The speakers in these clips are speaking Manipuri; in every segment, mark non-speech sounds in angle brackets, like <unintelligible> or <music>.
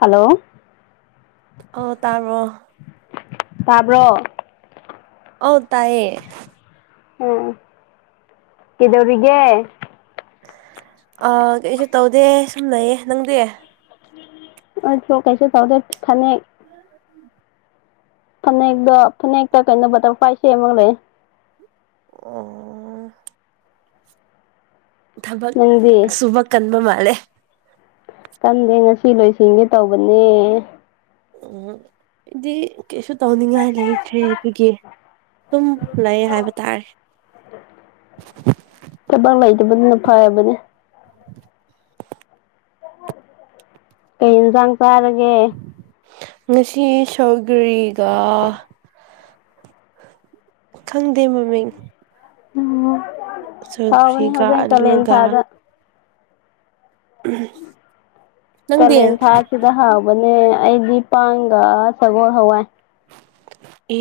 ꯍꯜꯂꯣ ꯑꯣ ꯇꯥꯕ꯭ꯔꯣ ꯇꯥꯕ꯭ꯔꯣ ꯑꯧ ꯇꯥꯏꯌꯦ ꯎꯝ ꯀꯩꯗꯧꯔꯤꯒꯦ ꯑ ꯀꯩꯁꯨ ꯇꯧꯗꯦ ꯁꯨꯝ ꯂꯩꯌꯦ ꯅꯪꯗꯤ ꯑꯩꯁꯨ ꯀꯩꯁꯨ ꯇꯧꯗꯦ ꯐꯅꯦꯛ ꯐꯅꯦꯛꯇ‌ꯣ ꯐꯅꯦꯛꯇ ꯀꯩꯅꯣ ꯕꯇ꯭ꯔꯐ꯭ꯂꯥꯏ ꯁꯦꯝꯃꯒ ꯂꯩ ꯑ‌ꯣ ꯊꯕꯛ ꯅꯪꯗꯤ ꯁꯨꯕ ꯀꯟꯕ ꯃꯥꯜꯂꯦ ꯀꯟꯗꯦ ꯉꯁꯤ ꯂꯣꯏꯁꯤꯟꯒꯦ ꯇꯧꯕꯅꯦ ꯎꯝ ꯑꯩꯗꯤ ꯀꯩꯁꯨ ꯇꯧꯅꯤꯡꯉꯥꯏ ꯂꯩꯇ꯭ꯔꯦ ꯑꯗꯨꯒꯤ ꯑꯗꯨꯨꯝ ꯂꯩ ꯍꯥꯏꯕ ꯇꯥꯔꯦ ꯊꯕꯛ ꯂꯩꯇꯕꯗꯨꯅ ꯐꯕꯅꯦ ꯀꯩ ꯏꯟꯖꯥꯡ ꯆꯥꯔꯒꯦ꯫ ꯉꯁꯤ ꯁꯧꯒ꯭ꯔꯤꯒ ꯈꯪꯗꯦ ꯃꯃꯤꯡ ꯎꯝ ꯍꯥꯎꯕꯅꯦ ꯁꯧꯒ꯭ꯔꯤꯒ ꯍꯧꯖꯦꯡ ꯀꯂꯦꯟ ꯑꯂꯨꯒ ꯊꯥꯗ ꯅꯪꯗꯤ ꯀꯂꯦꯟ ꯊꯥ ꯁꯤꯗ ꯍꯥꯎꯕꯅꯦ ꯑꯩꯗꯤ ꯄꯥꯡꯒ ꯁꯒꯣꯜ ꯍꯋꯥꯏ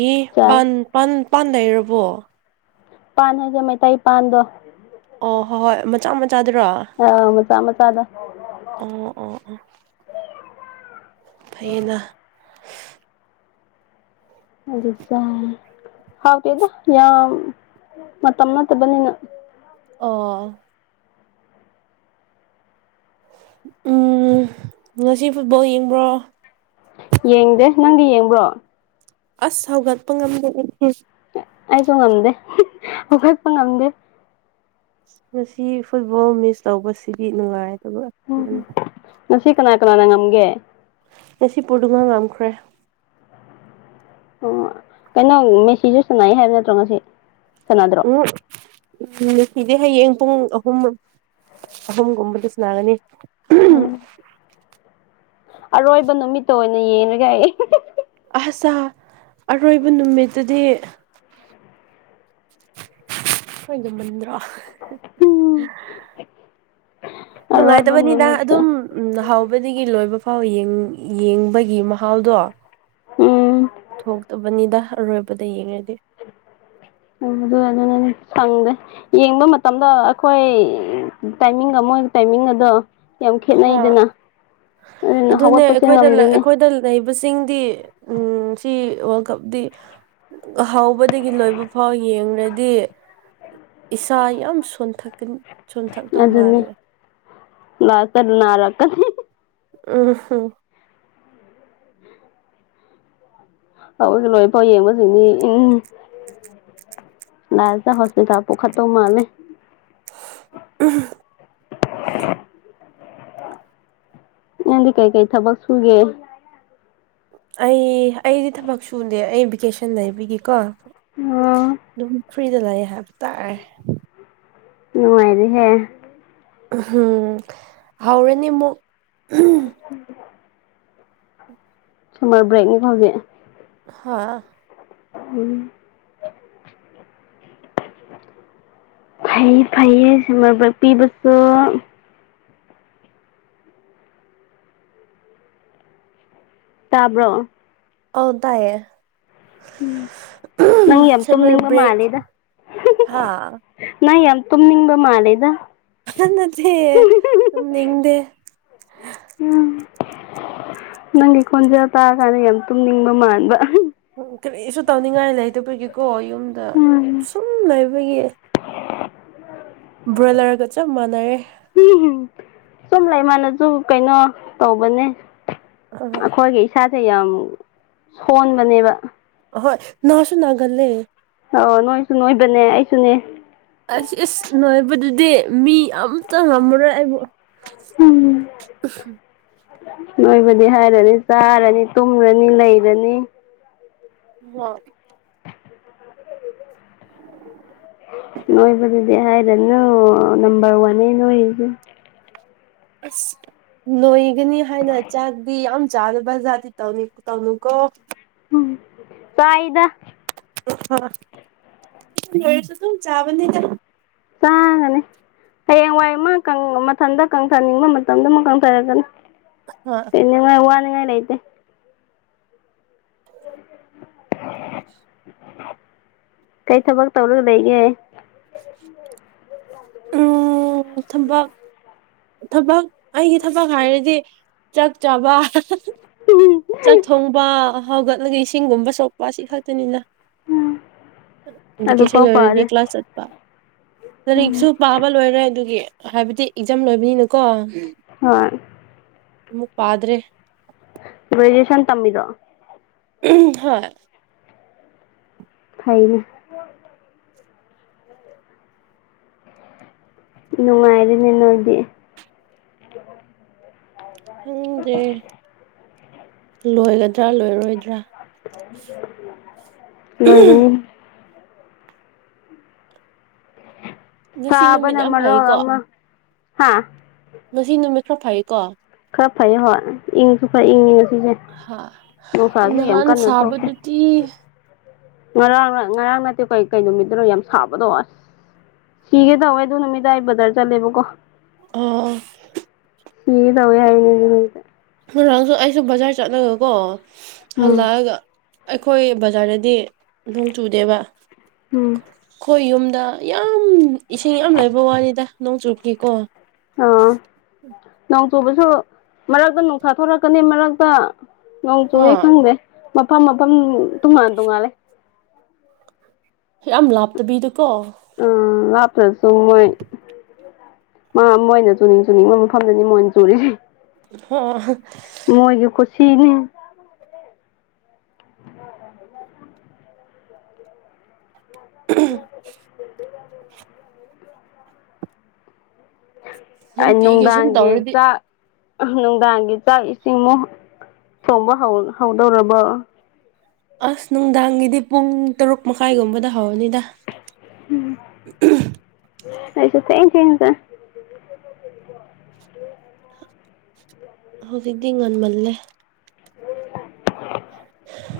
ꯏ ꯆꯥꯏ ꯄꯥꯟ ꯄꯥꯟ ꯄꯥꯟ ꯂꯩꯔꯕꯣ ꯄꯥꯟ ꯍꯥꯏꯁꯦ ꯃꯩꯇꯩ ꯄꯥꯟꯗꯣ ꯑꯣ ꯍꯣꯏ ꯍꯣꯏ ꯃꯆꯥ ꯃꯆꯥꯗꯨꯔꯣ ꯑꯥ ꯃꯆꯥ ꯃꯆꯥꯥꯗꯣ ꯑꯣ ꯑꯣ ꯑꯣ ꯐꯩꯌꯦꯅ ꯑꯗꯨ ꯁ ꯍꯥꯎꯇ‌ꯦꯗ ꯌꯥꯝ ꯃꯇꯝ ꯅꯠꯇꯕꯅꯤꯅ ꯑꯣ <inaudible> <unintelligible> ꯎꯝ ꯉꯁꯤ ꯐꯨꯠꯕꯣꯜ ꯌꯦꯡꯕ꯭ꯔꯣ꯫ ꯌꯦꯡꯗꯦ ꯅꯪꯗꯤ ꯌꯦꯡꯕ꯭ꯔꯣ ꯑꯁ ꯍꯧꯒꯠꯄ ꯉꯝꯗꯦ ꯑꯩꯗꯤ꯫ ꯑꯩꯁꯨ ꯉꯝꯗꯦ ꯍꯧꯈꯠꯄ ꯉꯝꯗꯦ ꯉꯁꯤ ꯐꯨꯠꯕꯣꯜ ꯃꯤꯁ ꯇꯧꯕꯁꯤꯗꯤ ꯅꯨꯡꯉꯥꯏꯗꯕ ꯑꯃꯅꯤ ꯎꯝ ꯉꯁꯤ ꯀꯅꯥ ꯀꯅꯥꯅ ꯉꯝꯒ‌ꯦ ꯉꯁꯤ ꯄꯨꯔꯗꯨꯉ ꯉꯝꯈ꯭ꯔꯦ ꯑꯣ ꯀꯩꯅꯣ ꯃꯦꯁꯤꯁꯨ ꯁꯥꯟꯅꯩ ꯍꯥꯏꯕ ꯅꯠꯇ꯭ꯔꯣ ꯉꯁꯤ ꯁꯥꯟꯅꯗ ꯎ ꯅꯨꯄꯤꯗꯤ ꯍꯌꯦꯡ ꯄꯨꯡ ꯑꯍꯨꯝ ꯑꯍꯨꯝꯒꯨꯝꯕꯗꯤ ꯁꯅꯥꯒꯅꯤ ꯎꯝ ꯑꯔꯣꯏꯕ ꯅꯨꯃꯤꯠꯇ ꯑꯣꯏꯅ ꯌꯦꯡꯉꯒ ꯑꯩ ꯑꯁꯥ ꯑꯔꯣꯏꯕ ꯅꯨꯃꯤꯠꯇꯨꯗꯤ ꯈ‌ꯣꯏꯗꯨꯃꯟꯗ꯭ꯔ‌ꯣ ꯎꯝ ꯑꯔꯣꯏꯕ ꯅꯨꯡꯉꯥꯏꯇꯕꯅꯤꯅ ꯅꯨꯃꯤꯠꯇ ꯑꯗꯨꯝ ꯎ ꯍꯥꯎꯕꯗꯒꯤ ꯂꯣꯏꯕ ꯐꯥꯎ ꯌꯦꯡꯕꯒꯤ ꯃꯍꯥꯎꯗꯣ ꯎꯝ ꯊꯣꯛꯇꯕꯅꯤꯗ ꯑꯔꯣꯏꯕꯗ ꯌꯦꯡꯉꯒꯦ ꯎꯝ ꯑꯗꯨꯗꯨꯅꯅ‌ꯦ ꯁꯪꯗꯦ ꯌꯦꯡꯕ ꯃꯇꯝꯗ ꯑꯩꯈꯣꯏ ꯇꯥꯏꯃꯤꯡ ꯑꯃ ꯇꯥꯏꯃꯤꯡ ꯑꯗꯣ ꯌꯥꯝ ꯍꯥ ꯈꯦꯠꯅꯩꯗꯅ ꯑꯗꯨꯅ ꯑꯗꯨꯅꯦ ꯍꯧꯒꯠꯄꯁꯦ ꯑꯩꯈꯣꯏꯗ ꯉꯝꯗ‌ꯦꯅꯦ ꯑꯩꯈꯣꯏꯗ ꯂꯩꯕꯁꯤꯡꯗꯤ ꯎꯝ ꯁꯤ ꯋꯥꯔꯜ ꯀꯞꯗꯤ ꯍꯧꯕꯗꯒꯤ ꯂꯣꯏꯕ ꯐꯥꯎ ꯌꯦꯡꯂꯡꯨꯔꯗꯤ ꯏꯁꯥ ꯌꯥꯝ ꯁꯣꯟꯊꯛꯀꯅꯤ ꯁꯣꯟꯊꯛꯇꯧ ꯑꯗꯨꯅꯤ ꯃꯥꯜꯂꯦ ꯂꯥꯁꯇ ꯅꯥꯔꯛꯀꯅꯤ꯫ ꯎꯝꯍꯝ ꯍꯧꯕꯗꯩ ꯂꯣꯏꯐꯥꯎ ꯌꯦꯡꯕꯁꯤꯅꯤ ꯎꯝ ꯂꯥ꯭ꯁꯇ ꯍꯣꯁꯄꯤꯇꯥꯜ ꯄꯨꯈꯠꯇꯧ ꯃꯥꯜꯂ‌ꯦ ꯎꯝ ꯅꯗꯤ ꯀꯩꯀꯩ ꯊꯕꯛ ꯁꯨꯒꯦ ꯑꯩ ꯑꯩꯗꯤ ꯊꯕꯛ ꯁꯨꯗꯦ ꯑꯩ ꯚꯦꯀꯦꯁꯟ ꯂꯩꯕꯒꯤꯀꯣ ꯑ‌ꯣ ꯑꯗꯨꯝ ꯐ꯭ꯔꯤꯗ ꯂꯩꯌꯦ ꯍꯥꯏꯕ ꯇꯥꯔꯦ꯫ ꯅꯨꯡꯉꯥꯏꯔꯤꯦꯍꯦ ꯎꯝꯍꯝ ꯍꯥꯎꯔꯅꯤ ꯑꯃꯨꯛ꯫ ꯎꯝ ꯁꯨꯃꯔ ꯕ꯭ꯔꯦꯛꯅꯤ ꯍꯧꯖꯤꯛ ꯍꯥꯥ ꯎꯝ ꯐꯩ ꯐꯩꯌꯦ ꯁꯃꯔꯄꯤꯤꯕꯁꯨ ꯇꯥꯕ꯭ꯔꯣ ꯑꯧ ꯇꯥꯌꯦ꯫ ꯅꯪ ꯌꯥꯝ ꯁꯃꯔ ꯇꯨꯝꯅꯤꯡꯕ ꯕ꯭ꯔꯦꯛ ꯃꯥꯜꯂꯦꯗ ꯍꯥꯥ ꯅꯪ ꯌꯥꯝ ꯇꯨꯝꯅꯤꯡꯕ ꯃꯥꯂꯦꯗ ꯍꯥ ꯅꯠꯇꯦ ꯇꯨꯝꯅꯤꯡꯗꯦ꯫ ꯎꯝ ꯅꯪꯒꯤ ꯈꯣꯟꯖꯦꯜ ꯇꯥ ꯀꯥꯟꯗ ꯌꯥꯝ ꯇꯨꯝꯅꯤꯡꯕ ꯃꯥꯟꯕ ꯀꯔꯤꯁꯨ ꯇꯧꯅꯤꯡꯉꯥꯏ ꯂꯩꯇꯕꯒꯤꯀꯣ ꯌꯨꯝꯗ ꯎꯝ ꯁꯨꯝ ꯂꯩꯕꯒꯤ ꯕ꯭ꯔꯣꯏꯂꯔꯒ ꯆꯞ ꯃꯥꯟꯅꯔꯦ ꯎꯝ ꯁꯨꯝ ꯂꯩꯃꯅꯁꯨ ꯀꯩꯅꯣ ꯇꯧꯕꯅꯦ ꯑ ꯑꯩꯈꯣꯏꯒꯤ ꯏꯁꯥꯁꯦ ꯌꯥꯝ ꯁꯣꯟꯕꯅꯦꯕ ꯍꯣꯏ ꯅ ꯁꯁꯨ ꯅꯅꯥꯒꯜꯂꯦ ꯑꯣ ꯅꯣꯏꯁꯨ ꯅꯣꯏꯕꯅꯦ ꯑꯩꯁꯨꯅꯦ ꯑ ꯏꯁꯁ ꯅꯉꯥꯏꯕꯗꯨꯗꯤ ꯃꯤ ꯑꯇ ꯉꯝꯃꯔꯣꯏ ꯑꯩꯕꯨ <inaudible> ꯅꯣꯏꯕꯅꯤ ꯍꯥꯏꯔꯗꯤ ꯆꯥꯔꯅꯤ ꯇꯨꯝꯃꯨꯔꯅꯤ ꯅꯩꯔꯅꯤ <unintelligible> ꯅꯣꯏꯕꯗꯨꯗꯤ ꯍꯥꯏꯔꯅꯨ ꯅꯝꯕꯔ ꯋꯥꯟꯅꯦ ꯅꯣꯏꯔꯤꯖꯦ꯫ ꯑꯁ ꯅꯣꯏꯒꯅꯤ ꯍꯥꯏꯅ ꯆꯥꯛꯗꯤ ꯌꯥꯝ ꯆꯥꯗꯕ ꯖꯥꯠꯇꯤ ꯇꯩꯅꯤ ꯇꯧꯅꯨꯀꯣ꯫ ꯎꯝ ꯆꯥꯏꯗ ꯃꯁꯨ ꯇ ꯆꯕꯗ ꯆꯥꯒꯅꯦ ꯍꯌꯦꯡꯋꯥꯏ ꯑꯃ ꯃꯊꯟꯇ ꯀꯪꯊꯅꯤꯡꯕ ꯃꯇꯝꯗ ꯑꯃꯛ ꯀꯪꯊꯔꯛꯒꯅꯤ ꯍ‌ꯣꯏ ꯅꯤꯡꯉꯥꯏ ꯋꯥꯅꯤꯡꯉꯥꯏ ꯂꯩꯇꯦ꯫ ꯀꯩ ꯊꯕꯛ ꯇꯧꯔ ꯂꯩꯒꯦ ꯎ ꯊꯕꯛ ꯊꯕꯛ ꯑꯩꯒꯤ ꯊꯕꯛ ꯍꯥꯏꯔꯗꯤ ꯆꯥꯛ ꯆꯥꯕ ꯆꯥꯛ ꯊꯣꯡꯕ ꯍꯧꯒꯠꯂꯒ ꯏꯁꯤꯡꯒꯨꯝꯕꯁꯨ ꯋꯥꯁꯤ ꯈꯥꯛꯛꯇꯅꯤꯅ ꯚꯦꯀꯦꯁꯟ ꯑꯗꯨꯐꯥꯎ ꯂꯣꯢꯔꯗꯤ ꯐꯔꯦ ꯀ꯭ꯂꯥꯁ ꯆꯠ ꯎꯝ ꯂꯩꯔꯤꯛꯁꯨ ꯄꯥꯕ ꯂꯣꯏꯔꯦ ꯑꯗꯨꯒꯤ ꯍꯥꯏꯕꯗꯤ ꯑꯦꯛꯖꯥꯝ ꯂꯣꯏꯕꯅꯤꯅꯀꯣ ꯎꯝ ꯍꯣꯏ ꯑꯃꯨꯛ ꯄꯥꯗ꯭ꯔꯦ ꯒ꯭ꯔꯦꯖꯨꯑꯌꯦꯁꯟ ꯇꯝꯃꯤꯗꯣ ꯎꯝ ꯍꯣꯏ ꯐꯩꯅ ꯅꯨꯡꯉꯥꯏꯔꯤꯅꯦ ꯅꯣꯏꯗꯤ <unintelligible> ꯈꯪꯗꯦ ꯂꯣꯏꯒꯗ꯭ꯔꯥ ꯂꯣꯏꯔꯣꯏꯗ꯭ꯔꯥ꯫ ꯅꯣꯏꯒꯅꯤ ꯉꯁꯤ ꯅꯨꯃꯤꯠ ꯐꯕꯅ ꯌꯥꯝ ꯃꯔꯣꯜ ꯐꯩꯀꯣ ꯑꯃ ꯍꯥ ꯉꯁꯤ ꯅꯨꯃꯤꯠ ꯈꯔ ꯐꯌꯦꯀꯣ ꯈꯔ ꯐꯩꯌꯦ ꯍꯣꯏ ꯏꯪꯁꯨ ꯈꯔ ꯏꯪꯉꯤ ꯉꯁꯤꯁꯦ꯫ ꯅꯨꯡꯁꯥꯁꯨ ꯌꯥꯝ ꯅꯍꯥꯟ ꯀꯟꯅ ꯊꯣꯛꯇꯦ꯫ ꯁꯥꯕꯗꯨꯗꯤ ꯉꯔꯥꯡ ꯉꯔꯥꯡ ꯅꯠꯇꯦ ꯀꯩ ꯀꯩ ꯅꯨꯃꯤꯠꯇꯅꯣ ꯌꯥꯝ ꯁꯥꯕꯗꯣ ꯑꯁ ꯁꯤꯒꯦ ꯇꯧꯋꯦ ꯑꯗꯨ ꯅꯨꯃꯤꯗꯥ ꯑꯩ ꯕꯖꯥꯔ ꯆꯠꯂꯦꯕꯀꯣ ꯑꯣ ꯁꯤꯒ‌ꯦ ꯇꯧꯋ‌ꯦ ꯍꯥꯏꯕꯅꯤꯗ ꯅ‌ꯣꯏꯁ‌ꯦ ꯉꯥꯡꯁꯨ ꯑꯩꯁꯨ ꯕꯖꯥꯔ ꯆꯠꯂꯒꯀꯣ ꯎꯝ ꯍꯜꯂꯛꯑꯒ ꯑꯩꯈꯣꯏ ꯕꯖꯥꯔꯗꯗꯤ ꯅꯣꯡ ꯆꯨꯗꯦꯕ ꯎꯝ ꯑꯩꯈꯣꯏ ꯌꯨꯝꯗ ꯌꯥꯝ ꯏꯁꯤꯡ ꯌꯥꯝ ꯂꯩꯕ ꯋꯥꯅꯤꯗ ꯅꯣꯡ ꯆꯨꯕꯒꯤꯀꯣ꯫ ꯑꯥ ꯅꯣꯡ ꯆꯨꯕꯁꯨ ꯃꯔꯛꯇ ꯅꯨꯡꯁꯥꯊꯣꯔꯛꯀꯅꯤ ꯃꯔꯛꯇ ꯅꯣꯡ ꯆꯨꯑꯦ ꯍꯣꯏ ꯈꯪꯗꯦ ꯃꯐꯝ ꯃꯐꯝ ꯇꯣꯉꯥꯟ ꯇꯣꯉꯥꯜꯂꯦ꯫ ꯌꯥꯝ ꯂꯥꯞꯇꯕꯤꯗꯨꯀꯣ ꯎꯝ ꯂꯥꯞꯇ꯭ꯔꯁꯨ ꯃ‌ꯣꯏ ꯃꯥ ꯃꯣꯏꯅ ꯆꯨꯅꯤꯡ ꯆꯨꯅꯤꯡꯕ ꯃꯐꯝꯗꯅꯤ ꯃꯣꯏꯅ ꯆꯨꯔꯤꯁꯦ꯫ ꯍ‌ꯣ ꯃꯣꯏꯒꯤ ꯀꯨꯠꯁꯤꯅꯦ <inaudible> <unintelligible> ꯑꯥ ꯅꯨꯡꯇꯤꯒꯤ ꯁꯨꯝ ꯅꯨꯡꯗꯥꯡꯒꯤ ꯇꯧꯔꯗꯤ ꯆꯥꯛ ꯑꯥ ꯅꯨꯡꯗꯥꯡꯒꯤ ꯆꯥꯛ ꯏꯁꯤꯡꯃꯨꯛ ꯊꯣꯡꯕ ꯍꯧ ꯍꯧꯗꯧꯔꯕꯣ꯫ ꯑꯁ ꯅꯨꯡꯗꯥꯡꯒꯤꯗꯤ ꯄꯨꯡ ꯇꯔꯨꯛ ꯃꯈꯥꯏꯒꯨꯝꯕꯗ ꯍꯧꯔꯅꯤꯗ ꯎꯝ ꯑꯩꯁꯨ ꯊ‌ꯦꯡ ꯊ‌ꯦꯡꯅ ꯆꯪ ꯍꯧꯖꯤꯛꯇꯤ ꯉꯟꯃꯜꯂꯦ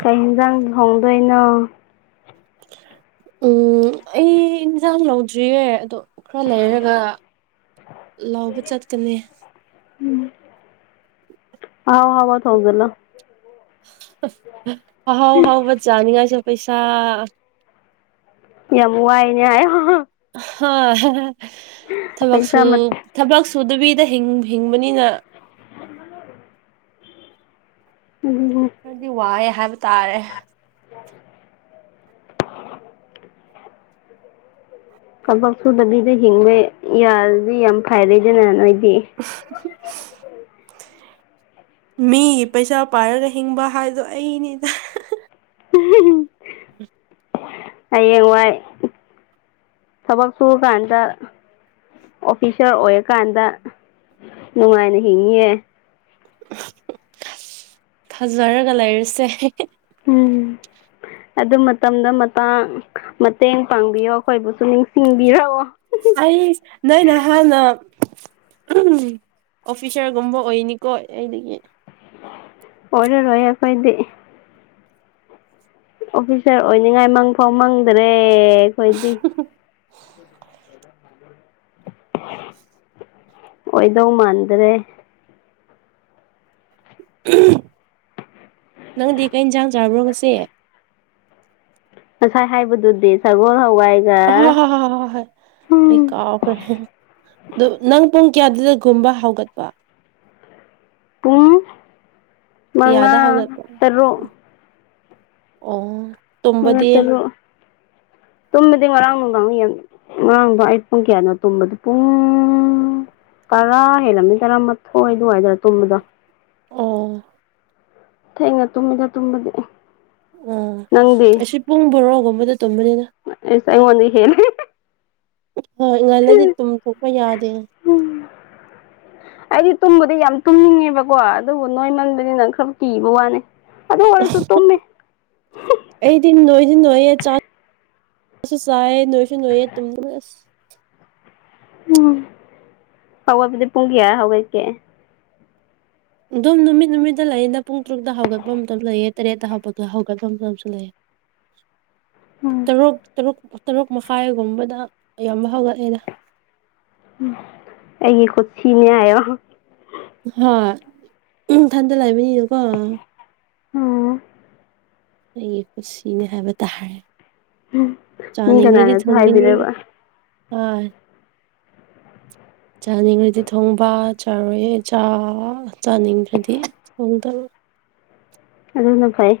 ꯀꯩ ꯌꯦꯟꯁꯥꯡ ꯊ‌ꯣꯡꯗꯣꯏꯅꯣ ꯎꯝ ꯑꯩ ꯏꯟꯖꯥꯡ ꯂꯧꯗ꯭ꯔꯤꯌꯦ ꯑꯗꯣ ꯈ꯭ꯔ ꯂꯩꯔꯒ ꯂꯧꯕ ꯆꯠꯀꯅꯤ꯫ ꯎꯝ ꯑꯥꯎ ꯍꯕ ꯊꯧꯒꯅ ꯑꯍꯥꯎ ꯍꯥꯎꯕꯠ ꯌꯥꯥꯅꯤꯡꯉꯥꯏꯁꯦ ꯄꯩꯁꯥ ꯌꯥꯝ ꯋꯥꯏꯅꯦ ꯍꯥꯏ ꯍꯥ ꯊꯃꯛꯁꯨ ꯄꯩꯁꯥ ꯊꯕꯛ ꯁꯨꯗꯕꯤꯗ ꯍꯤꯡꯕꯅꯤꯅ ꯎꯝ ꯈꯗꯤ ꯋꯥꯏꯑꯦ ꯍꯥꯏꯕ ꯇꯥꯔꯦ <unintelligible> ꯊꯕꯛ ꯁꯨꯗꯕꯤꯗ ꯍꯤꯡꯕ ꯌꯥꯔꯗꯤ ꯌꯥꯝ ꯐꯥꯏꯔꯩꯗꯅ ꯅꯣꯏꯗꯤ ꯎꯝ ꯍꯨꯡ ꯍꯨꯡ ꯃꯤꯒꯤ ꯄꯩꯁꯥ ꯄꯥꯏꯔꯒ ꯍꯤꯡꯕ ꯍꯥꯏꯕꯗꯣ ꯑꯩꯅꯤꯗ ꯍꯌꯦꯡꯋꯥꯏ ꯊꯕꯛ ꯁꯨꯔꯀꯥꯟꯗ ꯑꯣꯐꯤꯁꯥꯔ ꯑꯣꯏꯔꯀꯥꯟꯗ ꯅꯨꯡꯉꯥꯏꯅ ꯍꯤꯡꯉꯌꯦ ꯊꯥꯖꯔꯒ ꯂꯩꯔꯁꯦ ꯎꯝ ꯑꯗꯨ ꯃꯇꯝꯗ ꯃꯇꯥꯡ ꯃꯇꯦꯡ ꯄꯥꯡꯕꯤꯌꯣ ꯑꯩꯈꯣꯏꯕꯨꯁꯨ ꯅꯤꯡꯁꯤꯡꯕꯤꯔꯛꯑꯣ꯫ ꯑꯩ ꯅꯣꯏꯅ ꯍꯥꯟꯅ ꯑꯝ ꯑꯣꯐꯤꯁꯥꯔꯒꯨꯝꯕ ꯑꯣꯏꯅꯤꯀꯣ ꯑꯩꯗꯒꯤ ꯑꯣꯏꯔ ꯔꯣꯏꯌꯦ ꯈꯣꯏꯗꯤ ꯑꯣꯐꯤꯁꯥꯔ ꯑꯣꯏꯅꯤꯡꯉꯥꯏ ꯃꯪꯐꯥꯎ ꯃꯪꯗ꯭ꯔꯦ ꯑꯩꯈꯣꯏꯗꯤ <inaudible> ꯑꯣꯏꯗꯧ ꯃꯥꯟꯗꯔꯦ꯫ ꯎꯝ ꯅꯪꯗꯤ ꯀꯩ ꯏꯟꯖꯥꯡ ꯆꯥꯕ꯭ꯔꯣ ꯉꯁꯤ꯫ ꯉꯁꯥꯏ ꯍꯥꯏꯕꯗꯨꯗꯤ ꯁꯒꯣꯜ ꯍꯋꯥꯏ ꯍꯥ ꯍꯥ ꯍꯥ ꯑꯦ ꯍꯣꯏ ꯑꯗꯣ ꯅꯪ ꯄꯨꯡ ꯀꯌꯥꯗꯨꯗꯒꯨꯝꯕ ꯍꯧꯒꯠꯄ ꯄꯨꯡ ꯀꯥ ꯌꯥꯗ ꯃꯉꯥ ꯍꯧꯒ ꯇꯔꯨꯛ ꯑꯣ <unintelligible> <inaudible> ꯇꯔꯨꯛ ꯇꯨꯝꯃꯗꯤ ꯉꯔꯥꯡ ꯅꯨꯡꯗꯥꯡ ꯌꯥꯝ ꯉꯔꯥꯡꯗ‌ꯣ ꯑꯩ ꯄꯨꯡ ꯀꯌꯥꯅꯣ ꯇꯨꯝꯕꯗꯨ ꯄꯨꯡ ꯇꯔꯥ ꯍꯦꯜꯂꯝꯃꯤ ꯇꯔꯥꯃꯥꯊꯣꯏ ꯑꯗꯨꯋꯥꯏꯗꯔ ꯇꯨꯝꯕꯗꯣ ꯑꯣ ꯊꯦꯡꯅ ꯇꯨꯝꯃꯤꯗ ꯇꯨꯝꯕꯗꯤ ꯑꯩ ꯑꯣ ꯅꯪꯗꯤ꯫ ꯑꯩꯁꯨ ꯄꯨꯡ ꯕꯣꯔꯣꯒꯨꯝꯕꯗ ꯇꯨꯝꯕꯅꯤꯅ ꯑꯩꯉꯣꯟꯗꯩ ꯍꯦꯜꯂꯤ꯫ ꯍꯣꯏ ꯉꯥꯟꯂꯗꯤ ꯇꯨꯝ ꯊꯣꯛꯣꯛꯄ ꯌꯥꯗꯦ ꯑꯩꯗꯤ ꯇꯨꯝꯕꯗꯤ ꯌꯥꯝ ꯇꯨꯝꯅꯤꯡꯉꯦꯕꯀꯣ ꯑꯗꯨꯕꯨ ꯅꯣꯏꯃꯟꯕꯅꯤ ꯅꯪ ꯈꯔ ꯀꯤꯕ ꯋꯥꯅꯤ ꯑꯗꯨ ꯑꯣꯏꯔꯁꯨ ꯇꯨꯝꯃꯤ ꯍꯝ ꯑꯩꯗꯤ ꯅꯣꯏꯗꯤ ꯅꯣꯏꯌꯦꯦ ꯆꯥ ꯆꯥꯁꯨ ꯆꯥꯏ ꯅꯣꯏꯁꯨ ꯅꯣꯏꯌꯦꯦ ꯇꯨꯝꯗ ꯑꯁ ꯎꯝ ꯐꯋꯥꯕꯨꯗꯤ ꯄꯨꯡ ꯀꯌꯥ ꯍꯧꯒꯠꯀꯦ ꯑꯗꯨꯝ ꯅꯨꯃꯤꯠ ꯅꯨꯃꯤꯠꯇ ꯂꯩꯌꯦꯗ ꯄꯨꯡ ꯇ꯭ꯔꯨꯛꯇ ꯍꯧꯒꯠꯄ ꯃꯇꯝ ꯂꯩꯑꯦ ꯇꯔꯦꯠꯇ ꯍꯧꯄꯠꯄ ꯍꯧꯒꯠꯄ ꯃꯇꯝꯁꯨ ꯂꯩꯑꯦ꯫ ꯍꯨꯍꯨꯚ ꯇꯔꯨꯛ ꯇꯔꯨꯛ ꯇꯔꯨꯛ ꯃꯈꯥꯏꯒꯨꯝꯕꯗ ꯑꯌꯥꯝꯕ ꯍꯧꯒꯠꯑꯦꯗ ꯎꯝ ꯑꯩꯒꯤ ꯀꯨꯠꯁꯤꯅꯦ ꯍꯥꯏꯌꯣ꯫ ꯍꯣꯏ ꯏꯊꯟꯗ ꯂꯩꯕꯅꯤꯅꯀꯣ꯫ ꯑꯣ ꯑꯩꯒꯤ ꯄꯨꯟꯁꯤꯅꯦ ꯍꯥꯏꯕ ꯇꯥꯔꯦ ꯃꯤ ꯆꯥꯅꯤꯡꯔꯗꯤ ꯀꯅꯥꯅꯁꯨ ꯊꯣꯡꯒꯅꯤ ꯍꯥꯏꯕꯤꯔꯣꯏꯕ ꯑ ꯆꯥꯅꯤꯡꯈ꯭ꯔꯗꯤ ꯊꯣꯡꯕ ꯆꯥꯔꯣꯏꯌꯦ ꯆꯥ ꯆꯥꯅꯤꯡꯗ꯭ꯔꯗꯤ ꯊꯣꯡꯗꯕ ꯑꯗꯨꯅ ꯐꯩ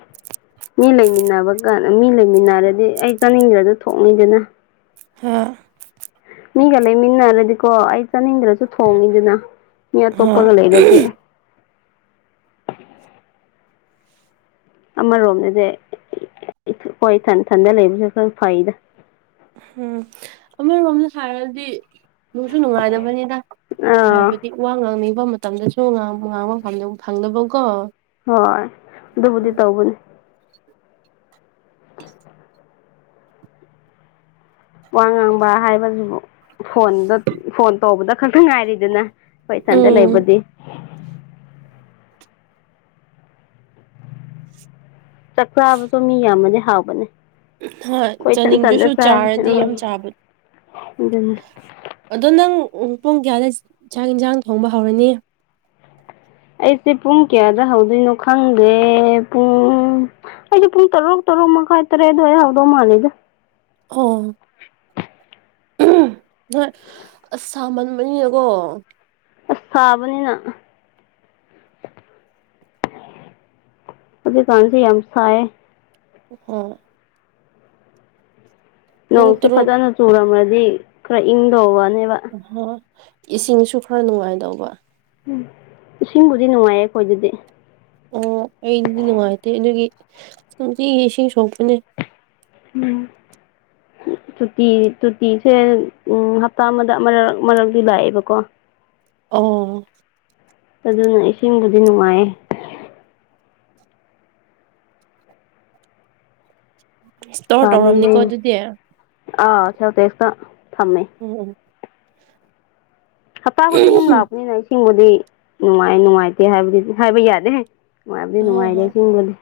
ꯃꯤ ꯂꯩꯃꯤꯟꯅꯕꯀꯥꯟ ꯃꯤ ꯂꯩꯃꯤꯟꯅꯔꯗꯤ ꯑꯩ ꯆꯥꯅꯤꯡꯗ꯭ꯔꯁꯨ ꯊꯣꯡꯉꯤꯗꯅ꯫ ꯍꯥ ꯃꯤꯒ ꯂꯩꯃꯤꯟꯅꯔꯗꯤꯀꯣ ꯑꯩ ꯆꯥꯅꯤꯡꯗ꯭ꯔꯁꯨ ꯊꯣꯡꯉꯤꯗꯅ ꯃꯤ ꯍꯣꯏ ꯑꯇꯣꯞꯄꯒ ꯂꯩꯔꯗꯤ ꯑꯃꯔꯣꯝꯗꯗꯤ ꯍꯣꯏ ꯊꯟꯊꯟꯗ ꯂꯩꯕꯁꯨ ꯈꯔ ꯐꯩꯗ ꯎꯝ ꯑꯃꯔꯣꯝꯗ ꯁꯥꯔꯗꯤ ꯅꯅꯨꯡꯁꯨ ꯅꯨꯡꯉꯥꯏꯗꯕꯅꯤꯅ ꯑꯥ ꯍꯥꯏꯕꯗꯤ ꯋꯥ ꯉꯥꯡꯅꯤꯡꯕ ꯃꯇꯝꯗꯁꯨꯥꯡ ꯉꯥꯡꯕ ꯄꯥꯝꯗꯧ ꯐꯪꯗꯕꯀꯣ ꯍꯣꯏ ꯑꯗꯨꯕꯨꯗꯤ ꯇꯧꯕꯅꯤ ꯋꯥ ꯉꯥꯡꯕ ꯍꯥꯏꯕꯕꯁꯤꯕꯨ ꯐꯣꯟꯗ ꯐꯣꯟ ꯇꯧꯕꯗ ꯈꯛꯇꯪ ꯉꯥꯏꯔꯤꯗꯅ ꯑꯩꯈꯣꯏ ꯏꯊꯟꯗ ꯎꯝ ꯂꯩꯕꯗꯤ꯫ ꯆꯥꯛ ꯆꯥꯕꯁꯨ ꯃꯤ ꯌꯥꯝꯃꯗꯤ ꯍꯥꯎꯕꯅꯦ꯫ ꯍꯣꯏ ꯑꯩꯈꯣꯏ ꯏꯊꯟ ꯏꯊꯟꯗ ꯆꯥꯅꯤꯡꯗ꯭ꯔꯁꯨ ꯆꯥꯔꯗꯤ ꯎꯝ ꯌꯥꯝ ꯆꯥꯕꯠ ꯑꯗꯨꯅꯤ ꯑꯗꯣ ꯅꯪ ꯄꯨꯡ ꯀꯌꯥꯗ ꯆꯥꯛ ꯌꯦꯟꯁꯥꯡ ꯊꯣꯡꯕ ꯍꯧꯔꯅꯤ ꯑꯩꯁꯦ ꯄꯨꯡ ꯀꯌꯥꯗ ꯍꯧꯗꯣꯏꯅꯣ ꯈꯪꯗꯦ ꯄꯨꯡ ꯑꯩꯁꯦ ꯄꯨꯡ ꯇꯔꯨꯛ ꯇꯔꯨꯛ ꯃꯈꯥꯏ ꯇꯔꯦꯠ ꯑꯗꯨꯋꯥ ꯑꯩ ꯍꯧꯔꯗꯧ ꯃꯥꯜꯂꯤꯗꯦ ꯑꯣ ꯎꯝ ꯍꯣꯏ ꯑꯁ ꯁꯥꯃꯟꯕꯅꯤꯅꯦꯀꯣ꯫ ꯑꯁ ꯁꯥꯕꯅꯤꯅ ꯑꯗꯨꯗꯤ ꯇꯁꯤ ꯌꯥꯝꯁꯑ ꯑꯣ ꯍꯣ ꯄꯨꯡ ꯅꯣꯡꯁꯤ ꯇꯔꯨꯛ ꯐꯖꯅ ꯆꯨꯔꯝꯃ꯭ꯔꯗꯤ ꯈꯔ ꯏꯪꯗꯧꯕꯅꯦꯕ ꯑ ꯏꯁꯤꯡꯁꯨ ꯈꯔ ꯅꯨꯡꯉꯥꯏꯗꯧꯕ ꯎꯝ ꯏꯁꯤꯡꯕꯨꯗꯤ ꯅꯨꯡꯉꯥꯏꯌꯦ ꯑꯩꯈꯣꯏ ꯑꯗꯨꯗꯤ ꯑꯣ ꯑꯩꯗꯤ ꯅꯨꯡꯉꯥꯏꯇꯦ ꯑꯗꯨꯒꯤ ꯅꯨꯡꯇꯤꯒꯤ ꯏꯁꯤꯡ ꯁꯣꯛꯄꯅꯦ꯫ ꯎꯝ ꯇꯨꯇꯤ ꯇꯨꯔꯇꯤꯁꯦ ꯍꯞꯇꯥ ꯑꯃꯗ ꯃꯔꯛ ꯃꯔꯛꯇꯤ ꯂꯥꯛꯑꯦꯕꯀꯣ ꯑꯣ ꯅ ꯏꯁꯤꯡꯗꯗꯤ ꯅꯨꯡꯉꯥꯏꯌꯦ ꯏꯁꯇꯣꯔ ꯇꯧꯔꯝꯅꯤꯀꯣ ꯁꯥꯃꯟꯕꯩꯅꯦ ꯑꯗꯨꯗꯤ ꯑꯥ ꯁꯣꯔꯇꯦꯁꯇ ꯊꯝꯃꯦ ꯎꯝꯍꯝ ꯍꯞꯇꯥ ꯈꯨꯗꯤꯡ ꯍꯣꯏ ꯑꯗꯨꯝ ꯂꯥꯛꯄꯅꯤꯅ ꯏꯁꯤꯡꯕꯨꯗꯤ ꯅꯨꯡꯉꯥꯏ ꯅꯨꯡꯉꯥꯏꯇꯦ ꯍꯥꯏꯕꯗꯤ ꯍꯥꯏꯕ ꯌꯥꯗꯦ ꯅꯨꯡꯉꯥꯏꯕꯗꯤ ꯍꯣꯏ ꯅꯨꯡꯉꯥꯏꯔꯦ ꯆꯤꯡꯗꯗꯤ꯫